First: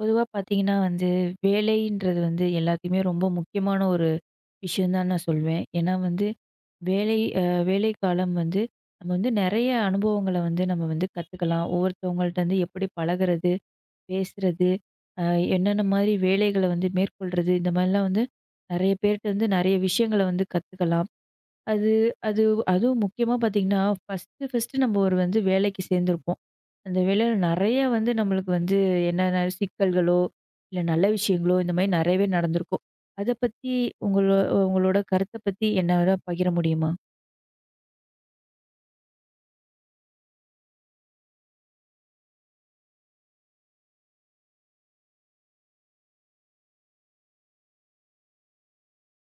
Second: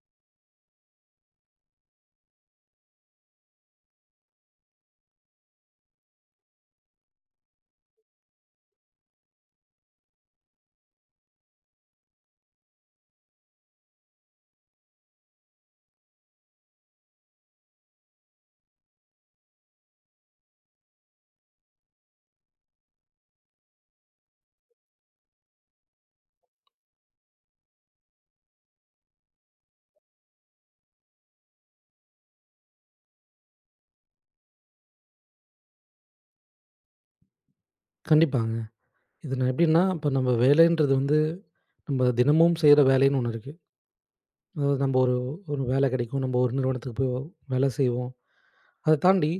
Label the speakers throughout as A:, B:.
A: பொதுவா பார்த்தீங்கன்னா வந்து, வேலைன்றது வந்து எல்லாத்துக்குமே ரொம்ப முக்கியமான ஒரு விஷயம் தான் நான் சொல்வேன். ஏன்னா வந்து வேலை அ வேலை காலம் வந்து நம்ம வந்து நெறைய அனுபவங்கள வந்து நம்ம வந்து கத்துக்கலாம். ஒவ்வொருத்தவங்கள்ட்டருந்து எப்படி பழகுறது, பேசுறது, அ என்னென்ன மாதிரி வேலைகள வந்து மேற்கொள்றது, இந்த மாரிலாம் வந்து நெறைய பேர்ட்ட வந்து நெறைய விஷயங்கள வந்து கத்துக்கலாம். அது அது அதுவும் முக்கியமா பார்த்தீங்கன்னா, ஃபர்ஸ்ட்டு ஃபர்ஸ்ட்டு நம்ம ஒரு வந்து வேலைக்கு சேர்ந்திருப்போம். அந்த வேலையில நெறைய வந்து நம்மளுக்கு வந்து என்னென்ன சிக்கல்களோ, இல்ல நல்ல விஷயங்களோ இந்த மாரி நெறையவே நடந்திருக்கும். அத பத்தி உங்களோ உங்களோட கருத்த பத்தி என்னோட பகிர முடியுமா?
B: கண்டிப்பாங்க. இது நான் எப்படின்னா, இப்ப நம்ம வேலைன்றது வந்து நம்ம தினமும் செய்ற வேலைன்னு ஒண்ணு இருக்கு. அதாவது நம்ம ஒரு ஒரு வேலை கிடைக்கும். நம்ம ஒரு நிறுவனத்துக்கு போய் வேலை செய்வோம். அத தாண்டி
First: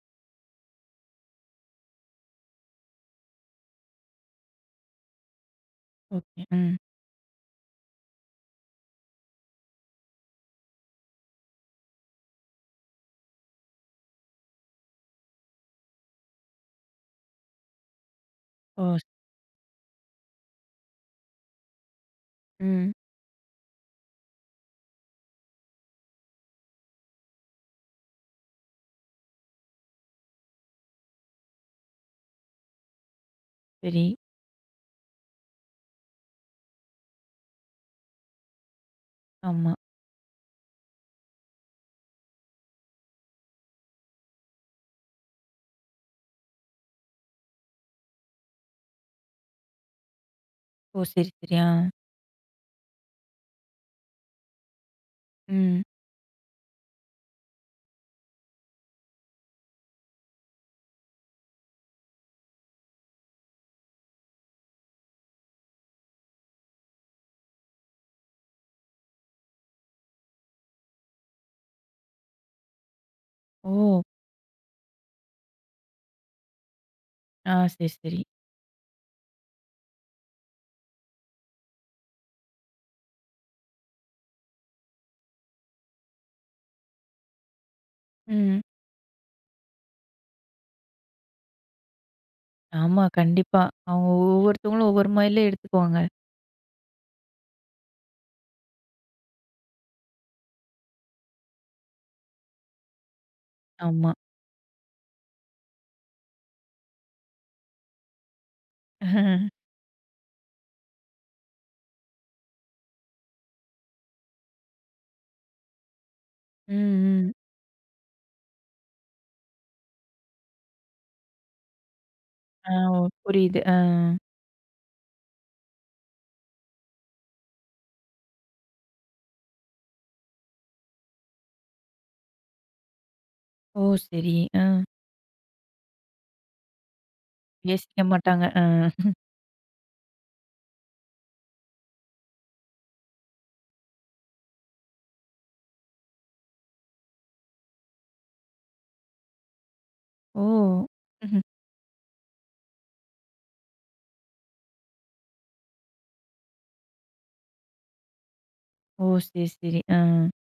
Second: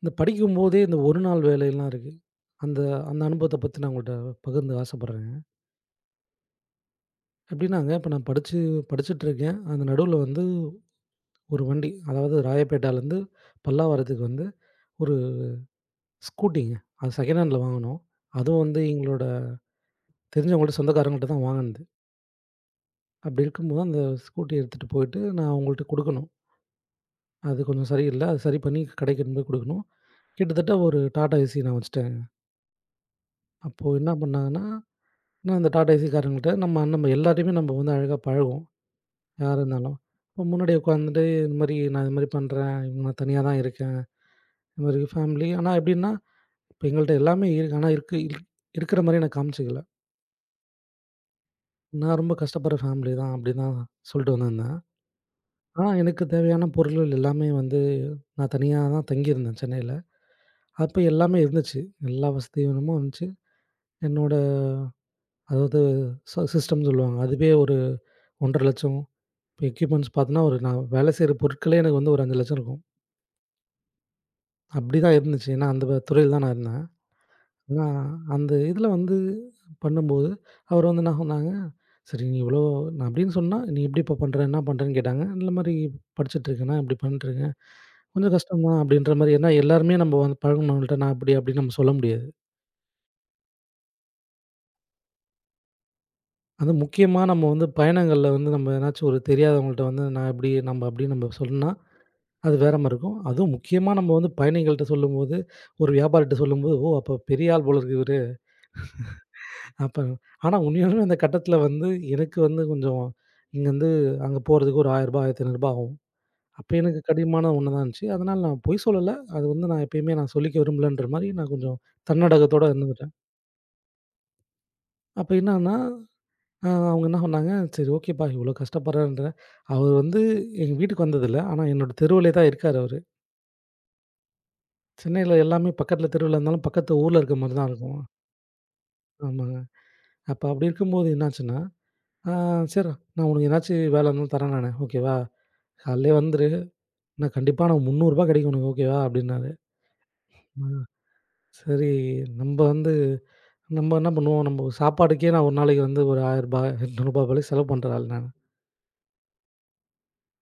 B: இந்த படிக்கும்போதே இந்த ஒரு நாள் வேலையெல்லாம் இருக்கு. அந்த அந்த அனுபவத்த பத்தி நான் உங்கள்ட்ட பகிர்ந்து ஆசைப்படுறேங்க.
A: ஓகே. ம்.
B: எப்படின்னாங்க, இப்ப நான் படிச்சுட்டுருக்கேன். அந்த நடுவுல வந்து ஒரு வண்டி, அதாவது ராயப்பேட்டாலேருந்து பல்லாவரத்துக்கு வந்து ஒரு ஸ்கூட்டிங்க. அது செகண்ட் ஹேண்ட்ல வாங்குனோம். அதுவும் வந்து
A: ஓ!
B: எங்களோட தெரிஞ்சவங்கள்ட்ட சொந்தக்காரங்கள்ட்ட தான் வாங்குனது.
A: ம்.
B: அப்படி இருக்கும்போது அந்த ஸ்கூட்டி எடுத்துட்டு போயிட்டு நான் அவங்கள்ட்ட குடுக்கணும். அது கொஞ்சம் சரியில்ல. அது சரி பண்ணி கடைக்கு எடுத்துன்னு போய் குடுக்கணும். கிட்டத்தட்ட ஒரு டாடா ஏசி நான் வச்சுட்டேன். அப்போ
A: சரி.
B: என்ன பண்ணாங்கன்னா, நான் அந்த டாடா ஏசிக்காரங்கள்ட்ட நம்ம நம்ம எல்லார்ட்டயுமே நம்ம வந்து அழகா பழகுவோம், யாரா
A: ஆமா.
B: இருந்தாலும். இப்போ முன்னாடி உட்காந்துட்டு இந்த மாரி நான் இது மாரி பண்றேன். நான் தனியா தான் இருக்கேன். இந்த மாரி ஃபேமிலி ஆனா எப்படின்னா, இப்போ எங்கள்ட்ட எல்லாமே இருக்கு. ஆனா இருக்கு இருக்கிற மாரி நான் காமிச்சுக்கல.
A: ஓ! சரி, சரி. ஆ.
B: நான் ரொம்ப கஷ்டப்படுற ஃபேமிலி தான் அப்படி தான் சொல்லிட்டு வந்திருந்தேன்.
A: ம்.
B: ஆனா எனக்கு தேவையான பொருள்கள் எல்லாமே வந்து நான் தனியா தான் தங்கியிருந்தேன் சென்னையில. அப்ப எல்லாமே இருந்துச்சு. எல்லா வசதிகளுமும் இருந்துச்சு. என்னோட அதாவது சிஸ்டம் சொல்லுவாங்க. அதுவே ஒரு 1,50,000. இப்ப எக்யூப்மென்ட்ஸ் பார்த்தோன்னா, ஒரு நான் வேலை செய்ற பொருட்களே எனக்கு வந்து ஒரு 5,00,000 இருக்கும்.
A: ஓ!
B: அப்படிதான் இருந்துச்சு. ஏன்னா அந்த துறையில தான் நான் இருந்தேன்.
A: ஆ
B: ஆனா
A: சரி, சரி.
B: அந்த இதுல வந்து பண்ணும்போது, அவர் வந்து என்ன சொன்னாங்க, "சரி நீ இவ்வளோ" நான் அப்படின்னு சொன்னா, "நீ எப்படிப்பா பண்ற? என்ன பண்றேன்னு?" கேட்டாங்க. "இந்த மாரி படிச்சுட்டுருக்கேண்ணா, இப்படி பண்ணிட்டுருக்கேன்." "கொஞ்சம்
A: ம்.
B: கஷ்டம் தான்" அப்படின்ற மாரி. ஏன்னா எல்லாருமே நம்ம வந்து பழகுனவங்கள்ட்ட நான் அப்படி அப்படின்னு நம்ம சொல்ல முடியாது.
A: ஆமா. கண்டிப்பா. அவங்க ஒவ்வொருத்தவங்களும் ஒவ்வொரு மாரில எடுத்துக்குவாங்க.
B: அதுவும் முக்கியமா நம்ம வந்து பயணங்கள்ல வந்து நம்ம எதனாச்சும் ஒரு தெரியாதவங்கள்ட்ட வந்து நான் இப்படி நம்ம அப்படி நம்ம சொன்னா, அது வேற மாரி இருக்கும். அதுவும் முக்கியமா
A: ஆமா.
B: நம்ம வந்து பயணிகள்ட்ட சொல்லும்போது, ஒரு வியாபாரிட்ட சொல்லும்போது, "ஓ! அப்ப பெரிய ஆள் போல இருக்கு இவரு." அப்ப ஆனா உண்மையாலுமே அந்த கட்டத்துல வந்து எனக்கு வந்து கொஞ்சம் இங்கருந்து அங்க போறதுக்கு ஒரு ரூ. 1000 ரூ. 1500 ஆகும். அப்ப
A: ம்,
B: எனக்கு
A: ம்.
B: கடினமான ஒண்ணா தான் இருந்துச்சு. அதனால நான் பொய் சொல்லல. அது வந்து நான் எப்பயுமே நான் சொல்லிக்க விரும்பலன்ற மாரி நான் கொஞ்சம் தன்னடகத்தோட
A: ஆ ஓ
B: இருந்துக்கிட்டேன்.
A: புரியுது. ஆ.
B: அப்ப என்னான்னா அவங்க என்ன சொன்னாங்க, "சரி ஓகேப்பா, இவ்வளோ கஷ்டப்படுறாருன்ற." அவர் வந்து எங்க வீட்டுக்கு வந்ததில்ல. ஆனா என்னோட தெருவுலே தான் இருக்காரு அவரு.
A: ஓ! சரி. ஆ.
B: சென்னையில எல்லாமே பக்கத்தில தெருவுல இருந்தாலும், பக்கத்து ஊர்ல இருக்க மாரி தான்
A: யோசிக்க
B: இருக்கும்.
A: மாட்டாங்க. ஆ.
B: ஆமாங்க. அப்ப அப்படி இருக்கும்போது என்னாச்சுன்னா, "ஆ சரி, நான் உனக்கு ஏதாச்சும் வேலை இருந்தாலும் தரேன் நானு. ஓகேவா? காலையிலே வந்துரு. நான் கண்டிப்பா நான் ரூ. 300 கிடைக்கும் உனக்கு. ஓகேவா?" அப்படின்னாரு.
A: ஓ!
B: ஆ
A: ம்ஹ்ம்.
B: சரி, நம்ம வந்து நம்ம என்ன பண்ணுவோம், நம்ம சாப்பாட்டுக்கே நான் ஒரு நாளைக்கு வந்து ஒரு ரூ. 1000 ரூ. 800 போல செலவு பண்ற ஆள் நானு.
A: ஓ! சரி, சரி. ஆ.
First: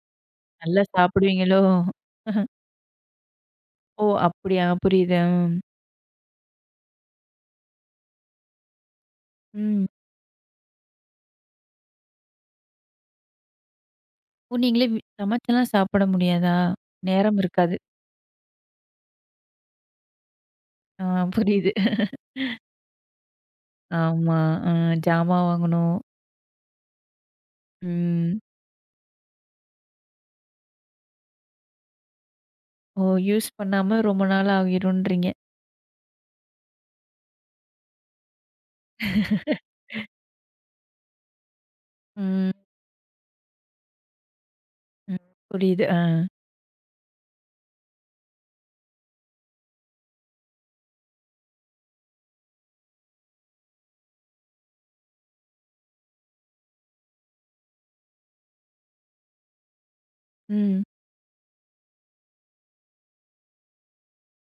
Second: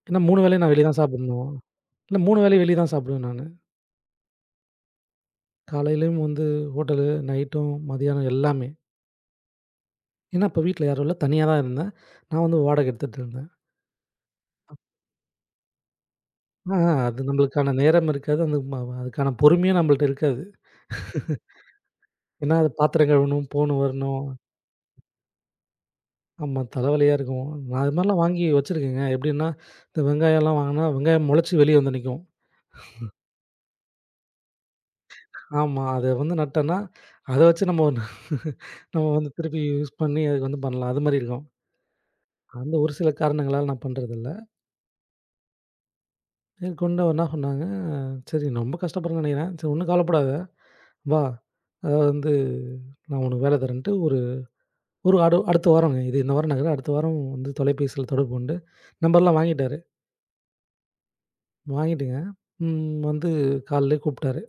B: ஏன்னா 3 வேளையும் நான்
A: நல்லா
B: வெளிய தான் சாப்பிடணும்.
A: சாப்பிடுவீங்களோ?
B: இல்ல 3 வேளையும் வெளிய தான் சாப்பிடுவேன் நானு.
A: ஓ! அப்படியா? புரியுது. ம்.
B: காலையிலயும் வந்து ஹோட்டலு, நைட்டும், மதியானம் எல்லாமே.
A: ம்.
B: ஏன்னா, அப்ப வீட்ல யாரும் இல்ல. தனியா தான் இருந்தேன். நான் வந்து வாடகை எடுத்துட்டு இருந்தேன்.
A: ஓ! நீங்களே வீ சமைச்செல்லாம் சாப்பிட முடியாதா?
B: ஆ, அது
A: நேரம்
B: நம்மளுக்கான
A: இருக்காது.
B: நேரம் இருக்காது. அந்த ம அதுக்கான பொறுமையும் நம்மள்ட்ட இருக்காது.
A: ஆ புரியுது.
B: ஏன்னா, அது பாத்திரம் கழுவணும், போணும், வரணும்.
A: ஆமா. ஆ ஜாமான் வாங்கணும்.
B: ஆமா, தலைவலியா இருக்கும். நான் அது மாரிலாம்
A: ம்.
B: வாங்கி வச்சிருக்கேங்க. எப்படின்னா, இந்த வெங்காயம்லாம் வாங்குனா, வெங்காயம் முளைச்சு வெளிய வந்து நிக்கும்.
A: ஓ! யூஸ் பண்ணாம ரொம்ப நாள் ஆகிரும்ன்றீங்க.
B: ஆமா, அத வந்து நட்டோம்னா, அத வச்சு நம்ம ஒண்ணு நம்ம வந்து திருப்பி யூஸ் பண்ணி அதுக்கு வந்து பண்ணலாம். அது மாரி இருக்கும்.
A: ம்.
B: அந்த ஒரு சில காரணங்களால நான் பண்றதில்ல.
A: ம். புரியுது. ஆ.
B: மேற்கொண்டு அவர் என்ன பண்ணாங்க, "சரி நீ ரொம்ப கஷ்டப்படுறேன்னு நெனைக்கிறேன். சரி ஒண்ணும் கவலைப்படாத. வா! அதாவது வந்து நான் உனக்கு வேலை தரேன்ட்டு" ஒரு ஒரு அடுத்த வாரங்க. இது இந்த வாரம் நடக்குது. அடுத்த வாரம் வந்து தொலைபேசியில தொடர்பு கொண்டு நம்பர்லாம் வாங்கிட்டாரு.
A: ம்.
B: வாங்கிட்டுங்க, வந்து காலையிலேயே கூப்பிட்டாரு.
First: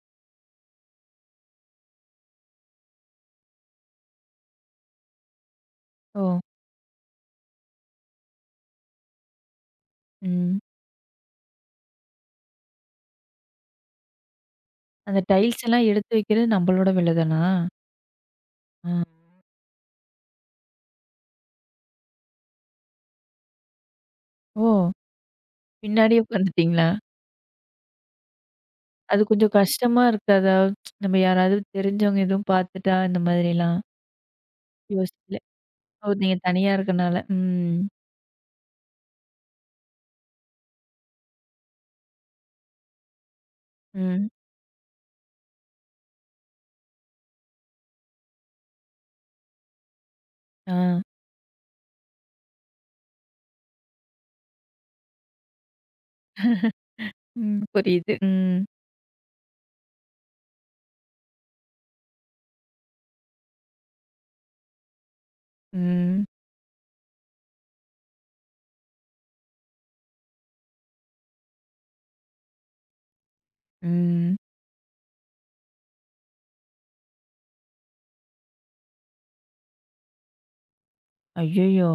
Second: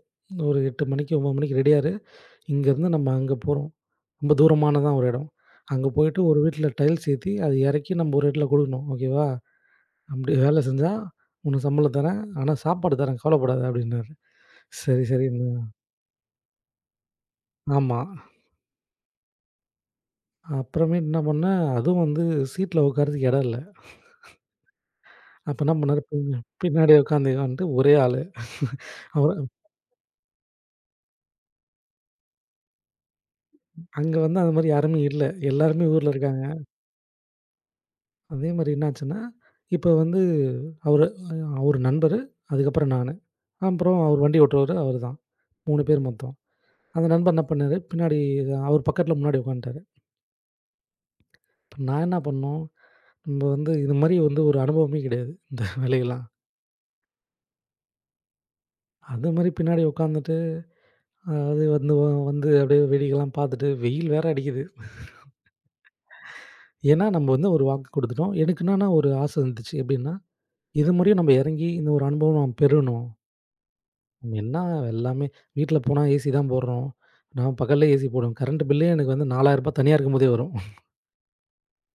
B: ஒரு 8 மணிக்கு 9 மணிக்கு ரெடியா இரு. இங்கேருந்து நம்ம அங்க போறோம். ரொம்ப தூரமானதான் ஒரு இடம். அங்க போயிட்டு ஒரு
A: ஓ!
B: வீட்ல டைல்ஸ் ஏத்தி, அத எறக்கி நம்ம ஒரு இடத்துல குடுக்கணும். ஓகேவா? அப்படி
A: ம்.
B: வேலை செஞ்சா உனக்கு சம்பளம் தரேன். ஆனா சாப்பாடு தரேன். கவலைப்படாத" அப்படின்னாரு. சரி,
A: அந்த
B: சரி.
A: டைல்ஸ் எல்லாம் எடுத்து வைக்கிறது நம்மளோட வேலை தானா?
B: ஆமா.
A: ஆ.
B: அப்புறமேட்டு என்ன பண்ணேன், அதுவும் வந்து சீட்ல உட்கார்றதுக்கு இடம் இல்ல.
A: ஓ!
B: அப்ப என்ன பண்ணாரு,
A: பின்னாடியே உட்காந்துட்டீங்களா?
B: பின்னாடி உட்காந்து வந்துட்டு ஒரே ஆளு.
A: அது
B: அவரு
A: கொஞ்சம் கஷ்டமா இருக்காதா? நம்ம யாராவது தெரிஞ்சவங்க எதுவும் பார்த்துட்டா, இந்த மாதிரிலாம்
B: அங்க வந்து அந்த மாரி யாருமே இல்ல.
A: யோசிக்கல.
B: எல்லாருமே
A: ஓ!
B: ஊர்ல
A: நீங்க
B: இருக்காங்க.
A: தனியா இருக்கனால. ம்.
B: அதே மாரி என்னாச்சுன்னா, இப்ப வந்து அவரு அவரு நண்பரு, அதுக்கப்புறம் நானு. அப்புறம் அவரு
A: ம்.
B: வண்டி ஓட்டுறவரு அவரு தான். 3 பேர் மொத்தம். அந்த நண்பர் என்ன பண்ணாரு, பின்னாடி அவரு பக்கத்துல முன்னாடி உட்காந்துட்டாரு.
A: ஆ.
B: நான் என்ன பண்ணோம், நம்ம வந்து இது மாரி வந்து ஒரு அனுபவமே கிடையாது, இந்த வேலையெல்லாம்.
A: ம். புரியுது. ம்.
B: அது மாரி பின்னாடி உட்காந்துட்டு அது வந்து வந்து அப்படியே வேடிக்கைலாம் பார்த்துட்டு, வெயில் வேற அடிக்குது.
A: ம்.
B: ஏன்னா, நம்ம வந்து ஒரு வாக்கு குடுத்துட்டோம். எனக்கு என்னன்னா ஒரு ஆசை இருந்துச்சு. எப்படின்னா, இது மாரியும் நம்ம இறங்கி இந்த ஒரு அனுபவம் நம்ம பெறணும்.
A: ம்.
B: நம்ம என்ன எல்லாமே வீட்ல போனா ஏசி தான் போடுறோம். நான் பகல்ல ஏசி போடுவேன். கரண்ட் பில்லே எனக்கு வந்து ரூ. 4000 தனியா இருக்கும்போதே வரும்.
A: ஐயய்யோ!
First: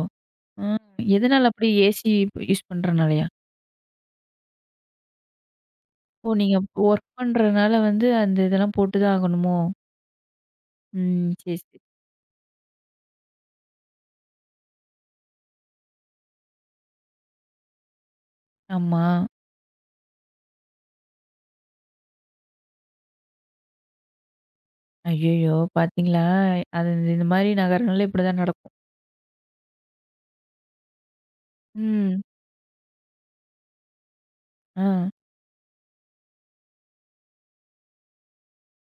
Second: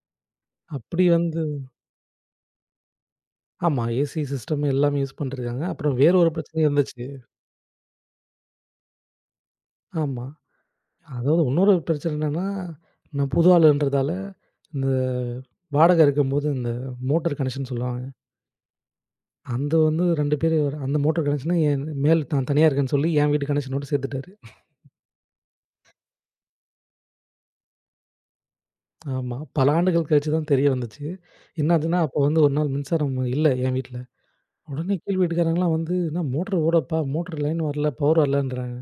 A: ஆ
B: அப்படி வந்து
A: எதனால அப்படி ஏசி யூஸ் பண்றனாலயா?
B: ஆமா. ஏசி சிஸ்டம் எல்லாமே யூஸ் பண்ணிட்டுருக்காங்க. அப்புறம் வேற
A: ஓ!
B: ஒரு
A: நீங்க
B: பிரச்சனையும்
A: ஒர்க்
B: இருந்துச்சு.
A: பண்றனால வந்து அந்த இதெல்லாம் போட்டு தான் ஆகணுமோ?
B: ஆமா.
A: ம்.
B: அதாவது
A: சரி,
B: இன்னொரு
A: சரி.
B: பிரச்சனை என்னன்னா, நான் புது ஆளுன்றதால, இந்த வாடகை இருக்கும்போது இந்த மோட்டார் கனெக்ஷன் சொல்லுவாங்க.
A: ஆமா.
B: அந்த வந்து 2 பேரு அந்த மோட்டார் கனெக்ஷன என் மேல் நான் தனியா இருக்கேன்னு சொல்லி என் வீட்டு கனெக்ஷனோட சேர்த்துட்டாரு.
A: ஐயய்யோ! பார்த்தீங்களா? அது இந்த மாரி நகரங்கள்ல இப்படிதான் நடக்கும்.
B: ஆமா. பல ஆண்டுகள் கழிச்சு தான் தெரிய வந்துச்சு. என்னாச்சுன்னா, அப்போ
A: ம்.
B: வந்து ஒரு நாள் மின்சாரம் இல்ல என் வீட்ல. உடனே
A: ஆ.
B: கீழ் வீட்டுக்காரங்கலாம் வந்து, "என்ன மோட்டர் ஓடப்பா, மோட்டர் லைன் வரல, பவர் வரலன்றாங்க."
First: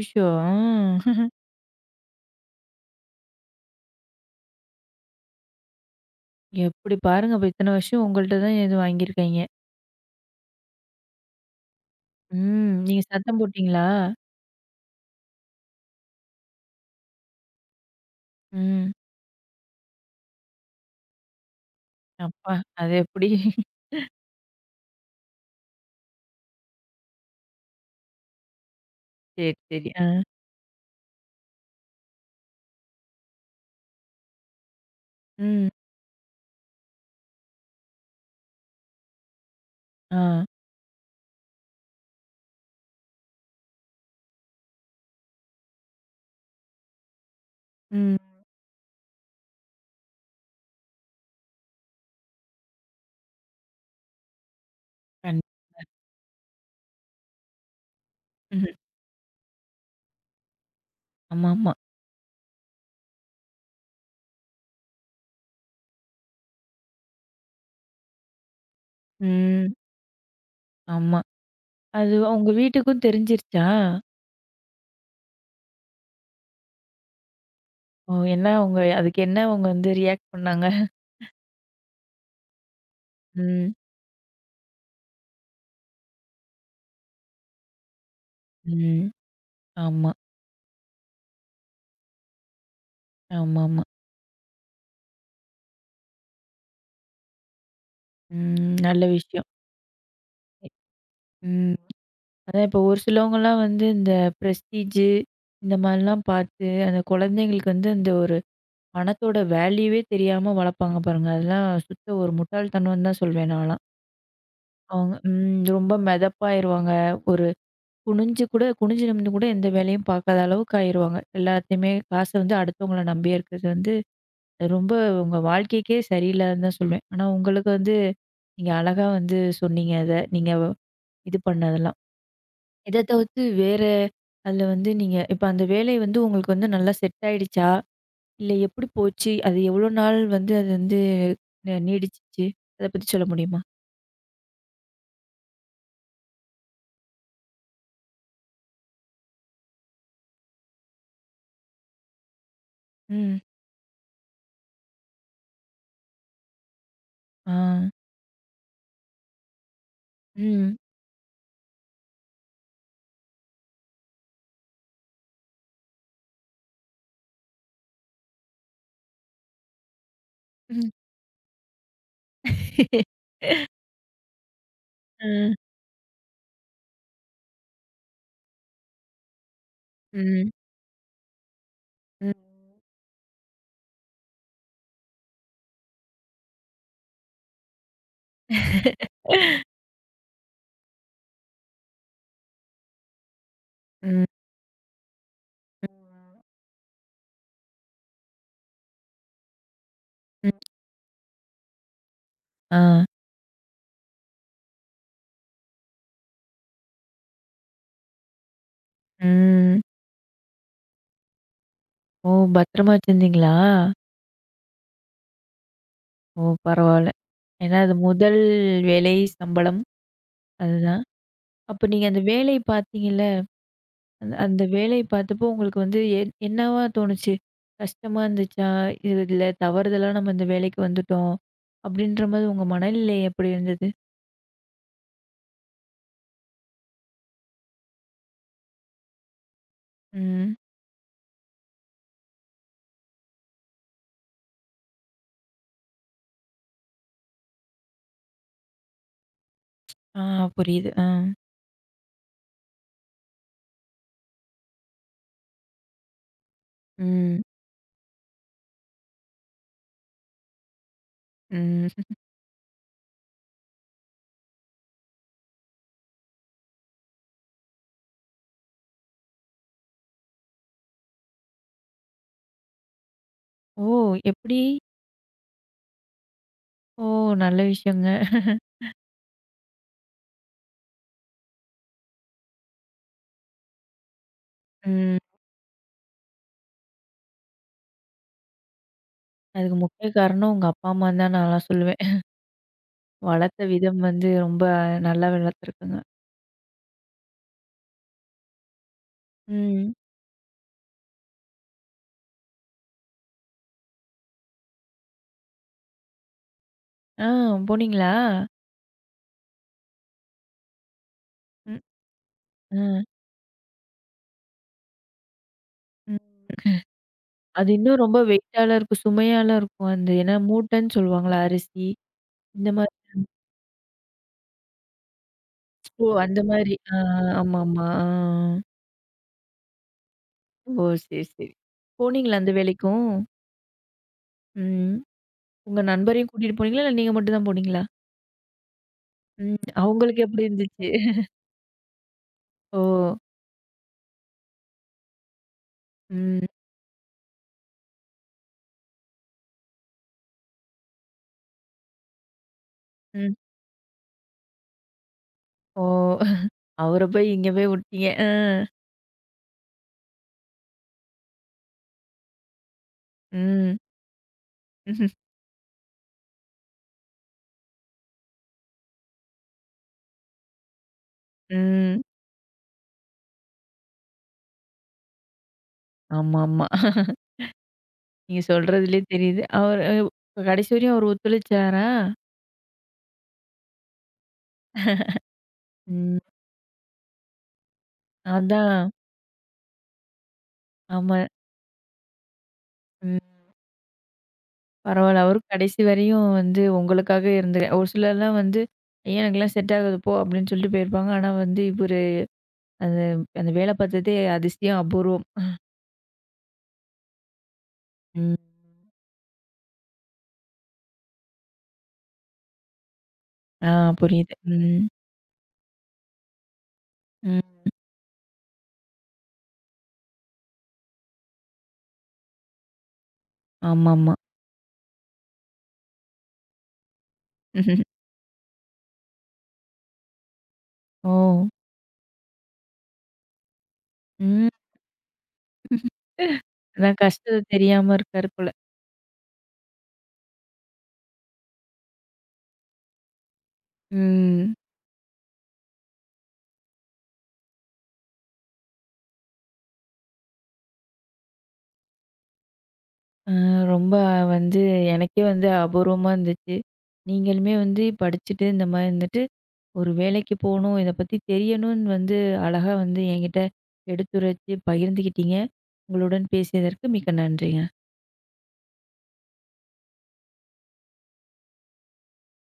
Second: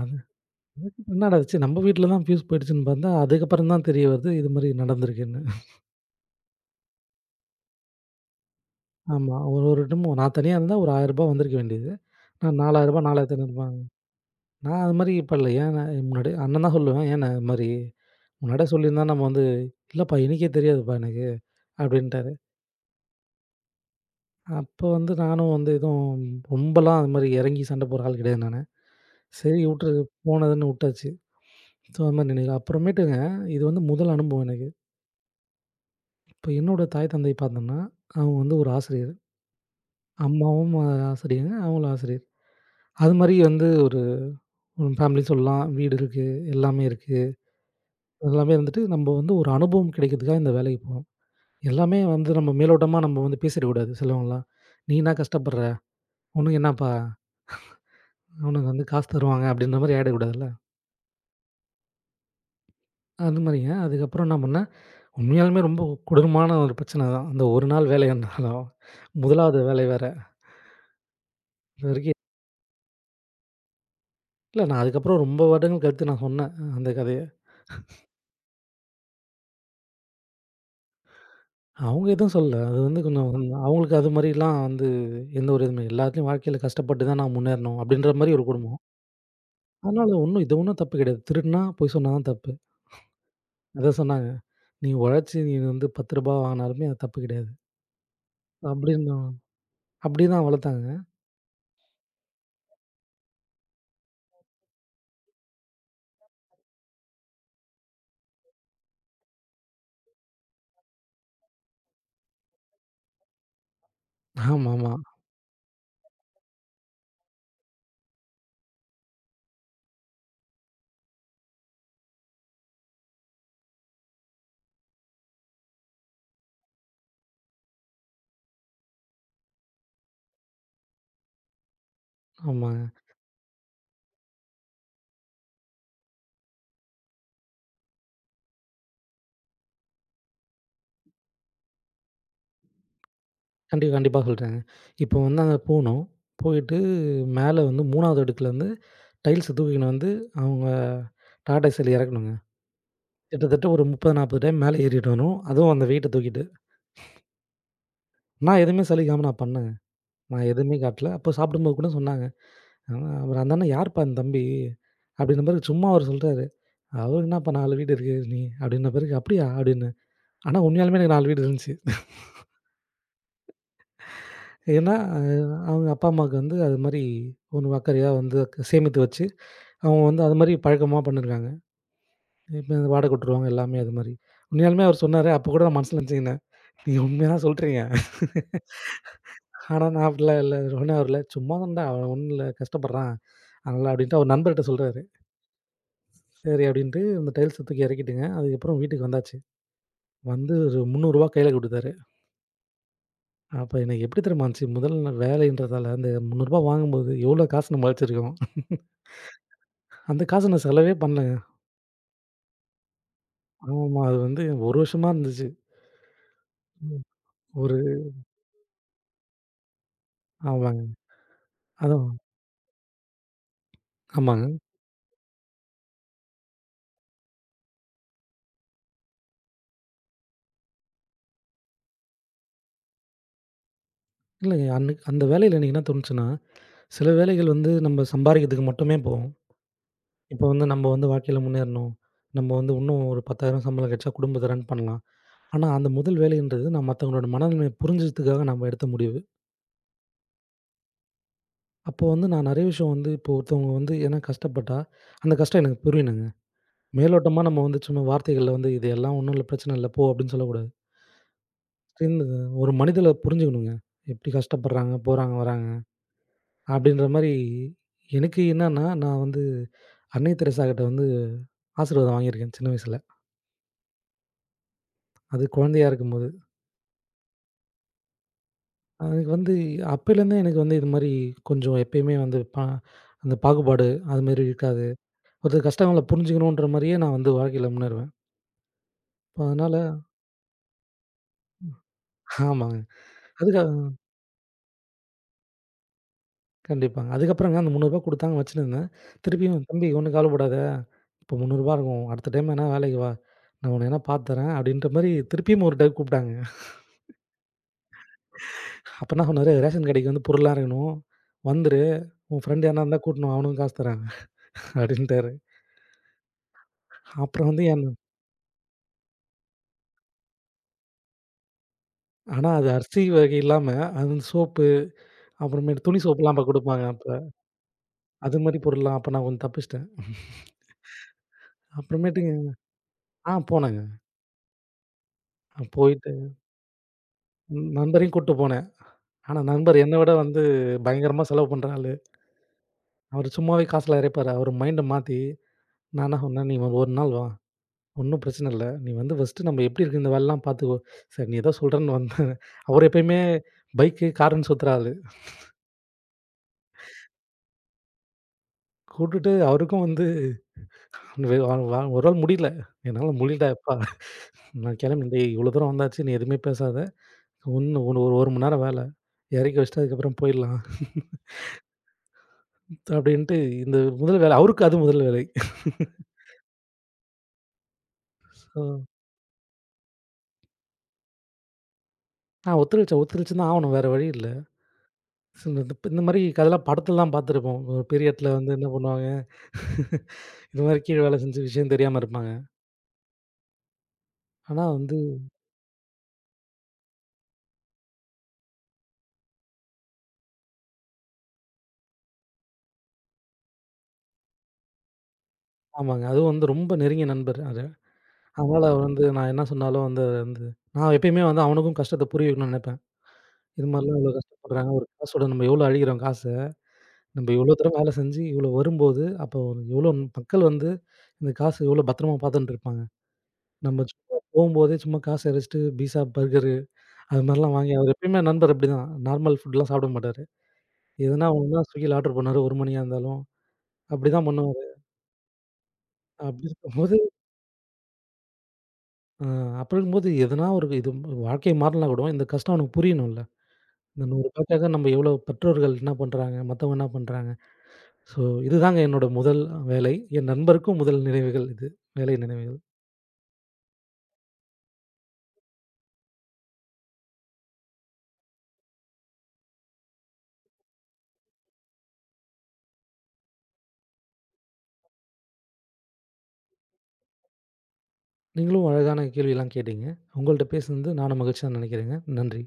B: அது
A: ஆ
B: அதுக்கு என்னடா ஆச்சு? நம்ம வீட்ல தான் ஃபியூஸ் போயிடுச்சுன்னு பார்த்தா, அதுக்கப்புறம் தான் தெரிய வருது இது மாரி நடந்திருக்குன்னு.
A: எப்படி பாருங்க அப்ப இத்தன வருஷம் உங்கள்ட்ட தான் இது
B: ஆமா.
A: வாங்கியிருக்காய்ங்க.
B: ஒரு ஒரு டைம் நான் தனியா இருந்தா ஒரு ரூ. 1000 வந்திருக்க வேண்டியது. நான் ரூ.
A: ம்.
B: 4000
A: நீங்க
B: ரூ.
A: சத்தம்
B: 4500.
A: போட்டீங்களா?
B: நான் அது மாரி பண்ணல. ஏன் நான் முன்னாடி அண்ணன் தான் சொல்லுவேன், "ஏன் நான் இது மாரி முன்னாடியே
A: ம்.
B: சொல்லியிருந்தா நம்ம வந்து, 'இல்லப்பா எனக்கே தெரியாதுப்பா எனக்கு'" அப்படின்ட்டாரு.
A: அப்பா! அது எப்படி?
B: அப்போ வந்து நானும் வந்து எதுவும் ரொம்பலாம் அது மாரி இறங்கி சண்டை போடுற ஆள் கிடையாது நானு.
A: சரி,
B: சரி
A: சரி.
B: விட்ரு
A: ஆ.
B: போனதுன்னு விட்டாச்சு. ஸோ அது மாரி நினைவு. அப்புறமேட்டுங்க இது வந்து முதல் அனுபவம் எனக்கு.
A: ம்.
B: இப்போ என்னோட தாய் தந்தை பார்த்தோம்னா, அவங்க வந்து ஒரு ஆசிரியர்.
A: ஆ.
B: அம்மாவும் ஆசிரியர், அவங்களும் ஆசிரியர். அது மாரி வந்து ஒரு ஃபேமிலி சொல்லலாம். வீடு இருக்கு, எல்லாமே இருக்கு.
A: ம்.
B: எல்லாமே இருந்துட்டு நம்ம வந்து ஒரு அனுபவம் கிடைக்கிறதுக்காக இந்த வேலைக்கு போறோம். எல்லாமே வந்து நம்ம மேலோட்டமா நம்ம வந்து பேசிடக்கூடாது சிலவங்கலாம். "நீ என்ன
A: கண்
B: கஷ்டப்படுற? உனக்கு என்னப்பா?
A: ம்ஹ்ம்.
B: அவனுக்கு வந்து காசு தருவாங்க" அப்படின்ற மாரி ஆயிடக்கூடாதுல்ல.
A: ஆமாமா.
B: அந்த மாரிங்க. அதுக்கப்புறம் என்ன பண்ணேன், உண்மையாலுமே ரொம்ப கொடூரமான ஒரு பிரச்சனை தான். அந்த ஒரு நாள் வேலையானாலும், முதலாவது
A: ம்.
B: வேலை வேற.
A: ஆமா. அது
B: இதுவரைக்கும்
A: உங்க வீட்டுக்கும் தெரிஞ்சிருச்சா?
B: இல்ல, நான் அதுக்கப்புறம் ரொம்ப வருடங்கள் கழித்து நான் சொன்னேன் அந்த கதைய.
A: ஓ! என்ன அவங்க அதுக்கு என்ன அவங்க வந்து ரியாக்ட் பண்ணாங்க?
B: அவங்க எதுவும் சொல்லல. அது வந்து கொஞ்சம்
A: ம்.
B: அவங்களுக்கு அது மாரிலாம் வந்து எந்த ஒரு இதுவுமே எல்லாத்துலயும் வாழ்க்கையில கஷ்டப்பட்டு தான் நான் முன்னேறணும் அப்படின்ற மாரி ஒரு குடும்பம்.
A: ம்.
B: அதனால
A: ஆமா.
B: ஒண்ணும் இது ஒண்ணும் தப்பு கிடையாது. திருடுனா பொய் சொன்னா தான் தப்பு.
A: ஆமாமா.
B: அதான் சொன்னாங்க. "நீ உழைச்சு நீ வந்து ரூ. 10 வாங்குனாலுமே அது தப்பு கிடையாது."
A: ம். நல்ல
B: அப்படின்னு
A: விஷயம்.
B: அப்படிதான் வளர்த்தாங்க.
A: ம். அதான் இப்போ ஒரு சிலவங்கலாம் வந்து இந்த பிரஸ்டீஜு இந்த மாதிரிலாம் பார்த்து, அந்த குழந்தைங்களுக்கு வந்து அந்த ஒரு பணத்தோட வேல்யூவே தெரியாம வளர்ப்பாங்க பாருங்க. அதெல்லாம் சுத்த ஒரு முட்டாள்தனம்னு தான் சொல்வேன் நான்லாம்.
B: ஆமாமா.
A: அவங்க ம் ரொம்ப மெதப்பாயிருவாங்க. ஒரு குனிஞ்சு கூட குனிஞ்சு நிமிந்து கூட எந்த வேலையும் பார்க்காத அளவுக்கு ஆயிருவாங்க. எல்லாத்தையுமே காச வந்து அடுத்தவங்கள நம்பியே இருக்கிறது வந்து அது ரொம்ப உங்க வாழ்க்கைக்கே சரியில்லாதுன்னு தான் சொல்வேன். ஆனா உங்களுக்கு வந்து நீங்க அழகா வந்து சொன்னீங்க அத. நீங்க இது பண்ணதெல்லாம்.
B: ஆமாங்க.
A: இத தவிர்த்து வேற அதுல வந்து நீங்க இப்ப அந்த வேலை வந்து உங்களுக்கு வந்து நல்லா செட் ஆயிடுச்சா? இல்ல எப்படி போச்சு? அது எவ்வளோ நாள் வந்து அது வந்து நீடிச்சுச்சு? அத பத்தி சொல்ல முடியுமா?
B: கண்டிப்பா, கண்டிப்பா சொல்றேங்க. இப்போ வந்து அங்க போனோம். போயிட்டு மேல வந்து 3வது அடுக்குலேருந்து டைல்ஸ தூக்கின்னு வந்து அவங்க டாடா ஏஸ்ல இறக்கணுங்க.
A: ம்.
B: கிட்டத்தட்ட ஒரு 30, 40 டைம் மேல ஏறிட்டு வரணும், அதுவும் அந்த வெயிட்ட தூக்கிட்டு.
A: ஆ.
B: நான் எதுவுமே சலிக்காம நான் பண்ணேங்க. நான்
A: ம்.
B: எதுவுமே காட்டல. அப்போ சாப்பிடும்போது கூட சொன்னாங்க. அ அப்புறம் அந்த அண்ணா "யார்ப்பா இந்த தம்பி?" அப்படின்ன பிறகு சும்மா அவரு சொல்றாரு. "அவரு என்னப்பா 4 வீடு இருக்கு நீ" அப்படின்ன பிறகு "அப்படியா?" அப்படின்னு. ஆனா
A: ம்.
B: உண்மையாலுமே எனக்கு 4 வீடு இருந்துச்சு. ஏன்னா,
A: ம்.
B: அவங்க அப்பா, அம்மாவுக்கு வந்து அது மாரி ஒரு அக்கறையா வந்து சேமித்து வச்சு, அவங்க வந்து அது
A: ம்.
B: மாரி பழக்கமா பண்ணியிருக்காங்க.
A: ம்.
B: இப்ப வாடகை விட்டுருவாங்க எல்லாமே அது மாரி. உண்மையாலுமே அவர் சொன்னாரு. அப்ப கூட நான் மனசுல நினச்சுக்கினேன், நீங்க உண்மையா தான் சொல்றீங்க. ஆனா நான் அப்படிலாம் இல்ல. உடனே அவர்ல சும்மா தான்டா அவன் ஒண்ணும் இல்ல கஷ்டப்படுறான். அதனால அப்படின்ட்டு
A: ம்.
B: அவர் நண்பர்ட்ட சொல்றாரு. சரி அப்படின்ட்டு அந்த டைல்ஸ தூக்கி இறக்கிட்டுங்க. அதுக்கப்புறம் வீட்டுக்கு வந்தாச்சு.
A: ம்.
B: வந்து ஒரு ரூ. 300 கையில குடுத்தாரு.
A: ஆ.
B: அப்ப எனக்கு எப்படி தெரியுமா இருந்துச்சு. முதல் வேலைன்றதால அந்த ரூ. 300 வாங்கும்போது எவ்வளோ காசு நம்ம வச்சிருக்கோம்.
A: ம்.
B: அந்த காச நான் செலவே பண்ணல.
A: ஓ! பத்திரமா வச்சிருந்தீங்களா?
B: ஆமா. அது வந்து 1 வருஷமா இருந்துச்சு.
A: ஓ!
B: ம்.
A: பரவால்ல.
B: ஒரு
A: ஏன்னா அது முதல் வேலை சம்பளம்.
B: ஆமாங்க.
A: அதுதான். அப்ப நீங்க
B: அதான்.
A: அந்த வேலை பார்த்தீங்கல்ல? அந்த
B: ஆமாங்க.
A: அந்த வேலைய பார்த்தப்போ உங்களுக்கு வந்து என்னவா தோணுச்சு? கஷ்டமா இருந்துச்சா? "இதுல தவறுதலா நம்ம இந்த வேலைக்கு வந்துட்டோம்." அப்படின்ற மாரி உங்க மனநிலை எப்படி இருந்தது?
B: இல்ல அன்னைக்கு அந்த வேலையில எனக்கு என்ன தோணுச்சுன்னா, சில வேலைகள் வந்து நம்ம சம்பாரிக்கிறதுக்கு மட்டுமே போகும். இப்போ
A: ம்.
B: வந்து நம்ம வந்து வாழ்க்கையில முன்னேறணும். நம்ம வந்து இன்னும் ஒரு 10,000 சம்பளம் கிடைச்சா குடும்பத்த ரன் பண்ணலாம். ஆனா அந்த முதல் வேலைன்றது நான் மத்தவங்களோட மனநிலைமைய புரிஞ்சதுக்காக நம்ம எடுத்த முடிவு.
A: ஆ புரியுது. ஆ.
B: அப்போ வந்து நான் நெறைய விஷயம் வந்து இப்போ ஒருத்தவங்க வந்து ஏன்னா கஷ்டப்பட்டா, அந்த கஷ்டம் எனக்கு புரியணுங்க.
A: ம்.
B: மேலோட்டமா நம்ம வந்து சும்மா வார்த்தைகள்ல வந்து "இது எல்லாம் ஒண்ணும் இல்ல, பிரச்சனை இல்ல போ" அப்படின்னு சொல்லக்கூடாது.
A: ம்.
B: தெரிந்தது. ஒரு மனிதல புரிஞ்சுக்கணுங்க. எப்டி கஷ்டப்படுறாங்க, போறாங்க, வராங்க. அப்டின்ற மாரி எனக்கு என்னன்னா, நான் வந்து அன்னை தெரசா கிட்ட வந்து ஆசீர்வாதம் வாங்கியிருக்கேன் சின்ன வயசுல.
A: ஓ! எப்படி?
B: அது குழந்தையா இருக்கும்போது.
A: ஓ! நல்ல விஷயங்க.
B: எனக்கு வந்து அப்பைலேருந்தே எனக்கு வந்து இது மாரி கொஞ்சம் எப்பயுமே வந்து அந்த பாகுபாடு அது மாரி இருக்காது.
A: ம்.
B: ஒருத்தர் கஷ்டங்கள புரிஞ்சுக்கணுன்ற மாரியே நான் வந்து வாழ்க்கையில முன்னேறுவேன். இப்ப
A: அதுக்கு
B: அதனால
A: முக்கிய காரணம் உங்க அப்பா, அம்மான்னு தான் நான்லாம் சொல்லுவேன்.
B: ஆமாங்க. அதுக்கு
A: வளர்த்த விதம் வந்து ரொம்ப நல்லா வளர்த்துருக்குங்க.
B: கண்டிப்பாங்க. அதுக்கப்புறங்க அந்த ரூ. 300 குடுத்தாங்க வச்சிருந்தேன். திருப்பியும் "தம்பி
A: ம்.
B: ஒண்ணும் கவலைப்படாத. இப்போ ரூ. 300 இருக்கும். அடுத்த டைம் வேணா வேலைக்கு வா. நான் உன்ன வேணா பார்த்து தரேன்" அப்படின்ற மாரி திருப்பியும் ஒரு டைம் கூப்பிட்டாங்க.
A: ஆ போனீங்களா?
B: அப்ப என்ன சொன்னாரு, "ரேஷன் கடைக்கு வந்து பொருள்லாம் இறக்கணும்.
A: ம்.
B: வந்துரு. உன் ஃப்ரெண்ட் யாருனா இருந்தா
A: ம்.
B: கூட்டின்னு வா. அவனுக்கும் காசு தர்றேன்" அப்படின்ட்டாரு. அப்புறம் வந்து
A: அது
B: என்
A: இன்னும் ரொம்ப வெயிட்டால இருக்கும். சுமையால இருக்கும். அந்த ஏன்னா மூட்டைன்னு சொல்லுவாங்கல்ல அரிசி,
B: ஆனா அது
A: இந்த மாரி
B: அரிசி வகை இல்லாம அது வந்து சோப்பு, அப்புறமேட்டு துணி
A: ஓ!
B: சோப்புலாம்
A: அந்த
B: அப்ப
A: மாரி.
B: குடுப்பாங்க
A: ஆ
B: அப்ப.
A: ஆமாமா. ஆ.
B: அது மாரி பொருள்லாம் அப்ப நான் கொஞ்சம் தப்பிச்சுட்டேன்.
A: ஓ! சரி, சரி. போனீங்களா
B: அப்புறமேட்டுங்க
A: அந்த வேலைக்கும்?
B: ஆ போனேங்க.
A: ம். உங்க
B: போயிட்டு
A: நண்பரையும் கூட்டிட்டு போனீங்களா? இல்ல நீங்க மட்டும் தான் போனீங்களா?
B: நண்பரையும் கூட்டு போனேன். ஆனா,
A: ம்.
B: நண்பர் என்ன விட
A: அவங்களுக்கு
B: வந்து
A: எப்படி இருந்துச்சு?
B: பயங்கரமா செலவு பண்ற ஆளு.
A: ஓ!
B: அவரு சும்மாவே காசுலாம் இறைப்பாரு. அவரு மைண்ட மாத்தி, நான் என்ன
A: ம்,
B: சொன்னேன், "நீ ஒரு நாள் வா. ஒண்ணும் பிரச்சனை இல்ல. நீ வந்து ஃபர்ஸ்ட்டு நம்ம எப்படி இருக்கு இந்த வேலைலாம் பார்த்துக்கோ. சரி, நீ ஏதோ சொல்றன்னு வந்தேன்." அவரு எப்பயுமே
A: ம்.
B: பைக்கு, காருன்னு சுத்துற ஆளு.
A: ஓ! அவர போய் இங்க போய் விட்டீங்க. ஆ.
B: கூட்டுட்டு அவருக்கும் வந்து வே வ வ ஒரு நாள் முடியல. "என்னால முடியலடா எப்பா!
A: ம்.
B: நான் கிளம்பி டேய் இவ்வளோ தூரம் வந்தாச்சு. நீ எதுவுமே பேசாத. ஒண்ணு ஒரு 1 மணி நேரம் வேலை. இறக்கி வச்சுட்டு அதுக்கப்புறம் போயிடலாம்."
A: ம்.
B: அப்படின்ட்டு இந்த முதல் வேலை, அவருக்கு அது முதல் வேலை.
A: ஆமாமா. நீங்க
B: ஸோ
A: சொல்றதுலயே தெரியுது. அவரு கடைசி வரையும் அவரு ஒத்துழைச்சாரா?
B: ஆ ஒத்துழைச்சு ஒத்துழைச்சு தான் ஆவணும். வேற வழி இல்ல. இந்த
A: ம்.
B: மாரி அதெல்லாம் படத்துல தான் பார்த்துருப்போம். ஒரு பெரிய இடத்துல வந்து என்ன
A: அதான்.
B: பண்ணுவாங்க, இது மாரி கீழ
A: ஆமா.
B: வேலை செஞ்சு விஷயம் தெரியாம இருப்பாங்க.
A: ம்.
B: ஆனா வந்து
A: பரவால்ல. அவரும் கடைசி வரையும் வந்து உங்களுக்காக இருந்து ஒரு சிலர்லாம் வந்து, "ஐய எனக்கெல்லாம் செட் ஆகாது போ" அப்படின்னு சொல்லிட்டு போயிருப்பாங்க. ஆனா வந்து இவரு அந்த அந்த வேலை பார்த்ததே அதிசயம், அபூர்வம்.
B: ஆமாங்க. அதுவும் வந்து ரொம்ப நெருங்கிய நண்பர் அது.
A: ம்.
B: அதனால வந்து நான் என்ன சொன்னாலும் வந்து வந்து நான் எப்பயுமே வந்து அவனுக்கும் கஷ்டத்த புரிய வைக்கணும்னு நெனைப்பேன். இது
A: ஆ
B: மாரிலாம் இவ்வளோ
A: புரியுது.
B: கஷ்டப்படுறாங்க.
A: ம்.
B: ஒரு காசோட நம்ம எவ்வளோ அழிக்கிறோம் காச. நம்ம எவ்வளோ
A: ம்.
B: தூரம் வேலை செஞ்சு இவ்வளோ வரும்போது, அப்போ எவ்வளோ மக்கள் வந்து இந்த காசு எவ்வளோ பத்திரமா பார்த்துன்ட்டு இருப்பாங்க. நம்ம
A: ஆமாமா.
B: சும்மா போம்போதே சும்மா காச எரிச்சுட்டு பீஸா, பர்கரு அது மாரிலாம் வாங்கி அவரு எப்பயுமே நண்பர் அப்படிதான். நார்மல் ஃபுட்லாம் சாப்பிட மாட்டாரு.
A: ஓ!
B: எதுனா ஒண்ணுனா Swiggyல ஆர்டர் பண்ணுவாரு 1 மணியா இருந்தாலும். அப்படிதான்
A: ம்.
B: பண்ணுவாரு. அப்படி
A: அதான்
B: இருக்கும்போது
A: கஷ்டத்த தெரியாம இருக்காரு போல.
B: அ அப்படி இருக்கும்போது எதனா ஒரு இது வாழ்க்கை மாறலனா கூட இந்த கஷ்டம் அவனுக்கு புரியணும்ல. இந்த ரூ.
A: ம்.
B: 100க்காக நம்ம எவ்வளோ பெற்றோர்கள் என்ன பண்றாங்க, மத்தவங்க என்ன பண்றாங்க. ஸோ இதுதாங்க என்னோட முதல் வேலை. என் நண்பருக்கும் முதல் நினைவுகள் இது. வேலை நினைவுகள்.
A: அ ரொம்ப வந்து எனக்கே வந்து அபூர்வமா இருந்துச்சு. நீங்களுமே வந்து படிச்சுட்டு இந்த மாரி இருந்துட்டு ஒரு வேலைக்கு போணும், இத பத்தி தெரியணும்னு வந்து அழகா வந்து என்கிட்ட எடுத்துரைச்சு பகிர்ந்துக்கிட்டீங்க. உங்களுடன் பேசியதற்கு மிக்க நன்றிங்க.
B: நீங்களும் அழகான கேள்விலாம் கேட்டீங்க. உங்கள்ட்ட பேசுனது நானும் மகிழ்ச்சியா நினைக்கிறேங்க. நன்றி.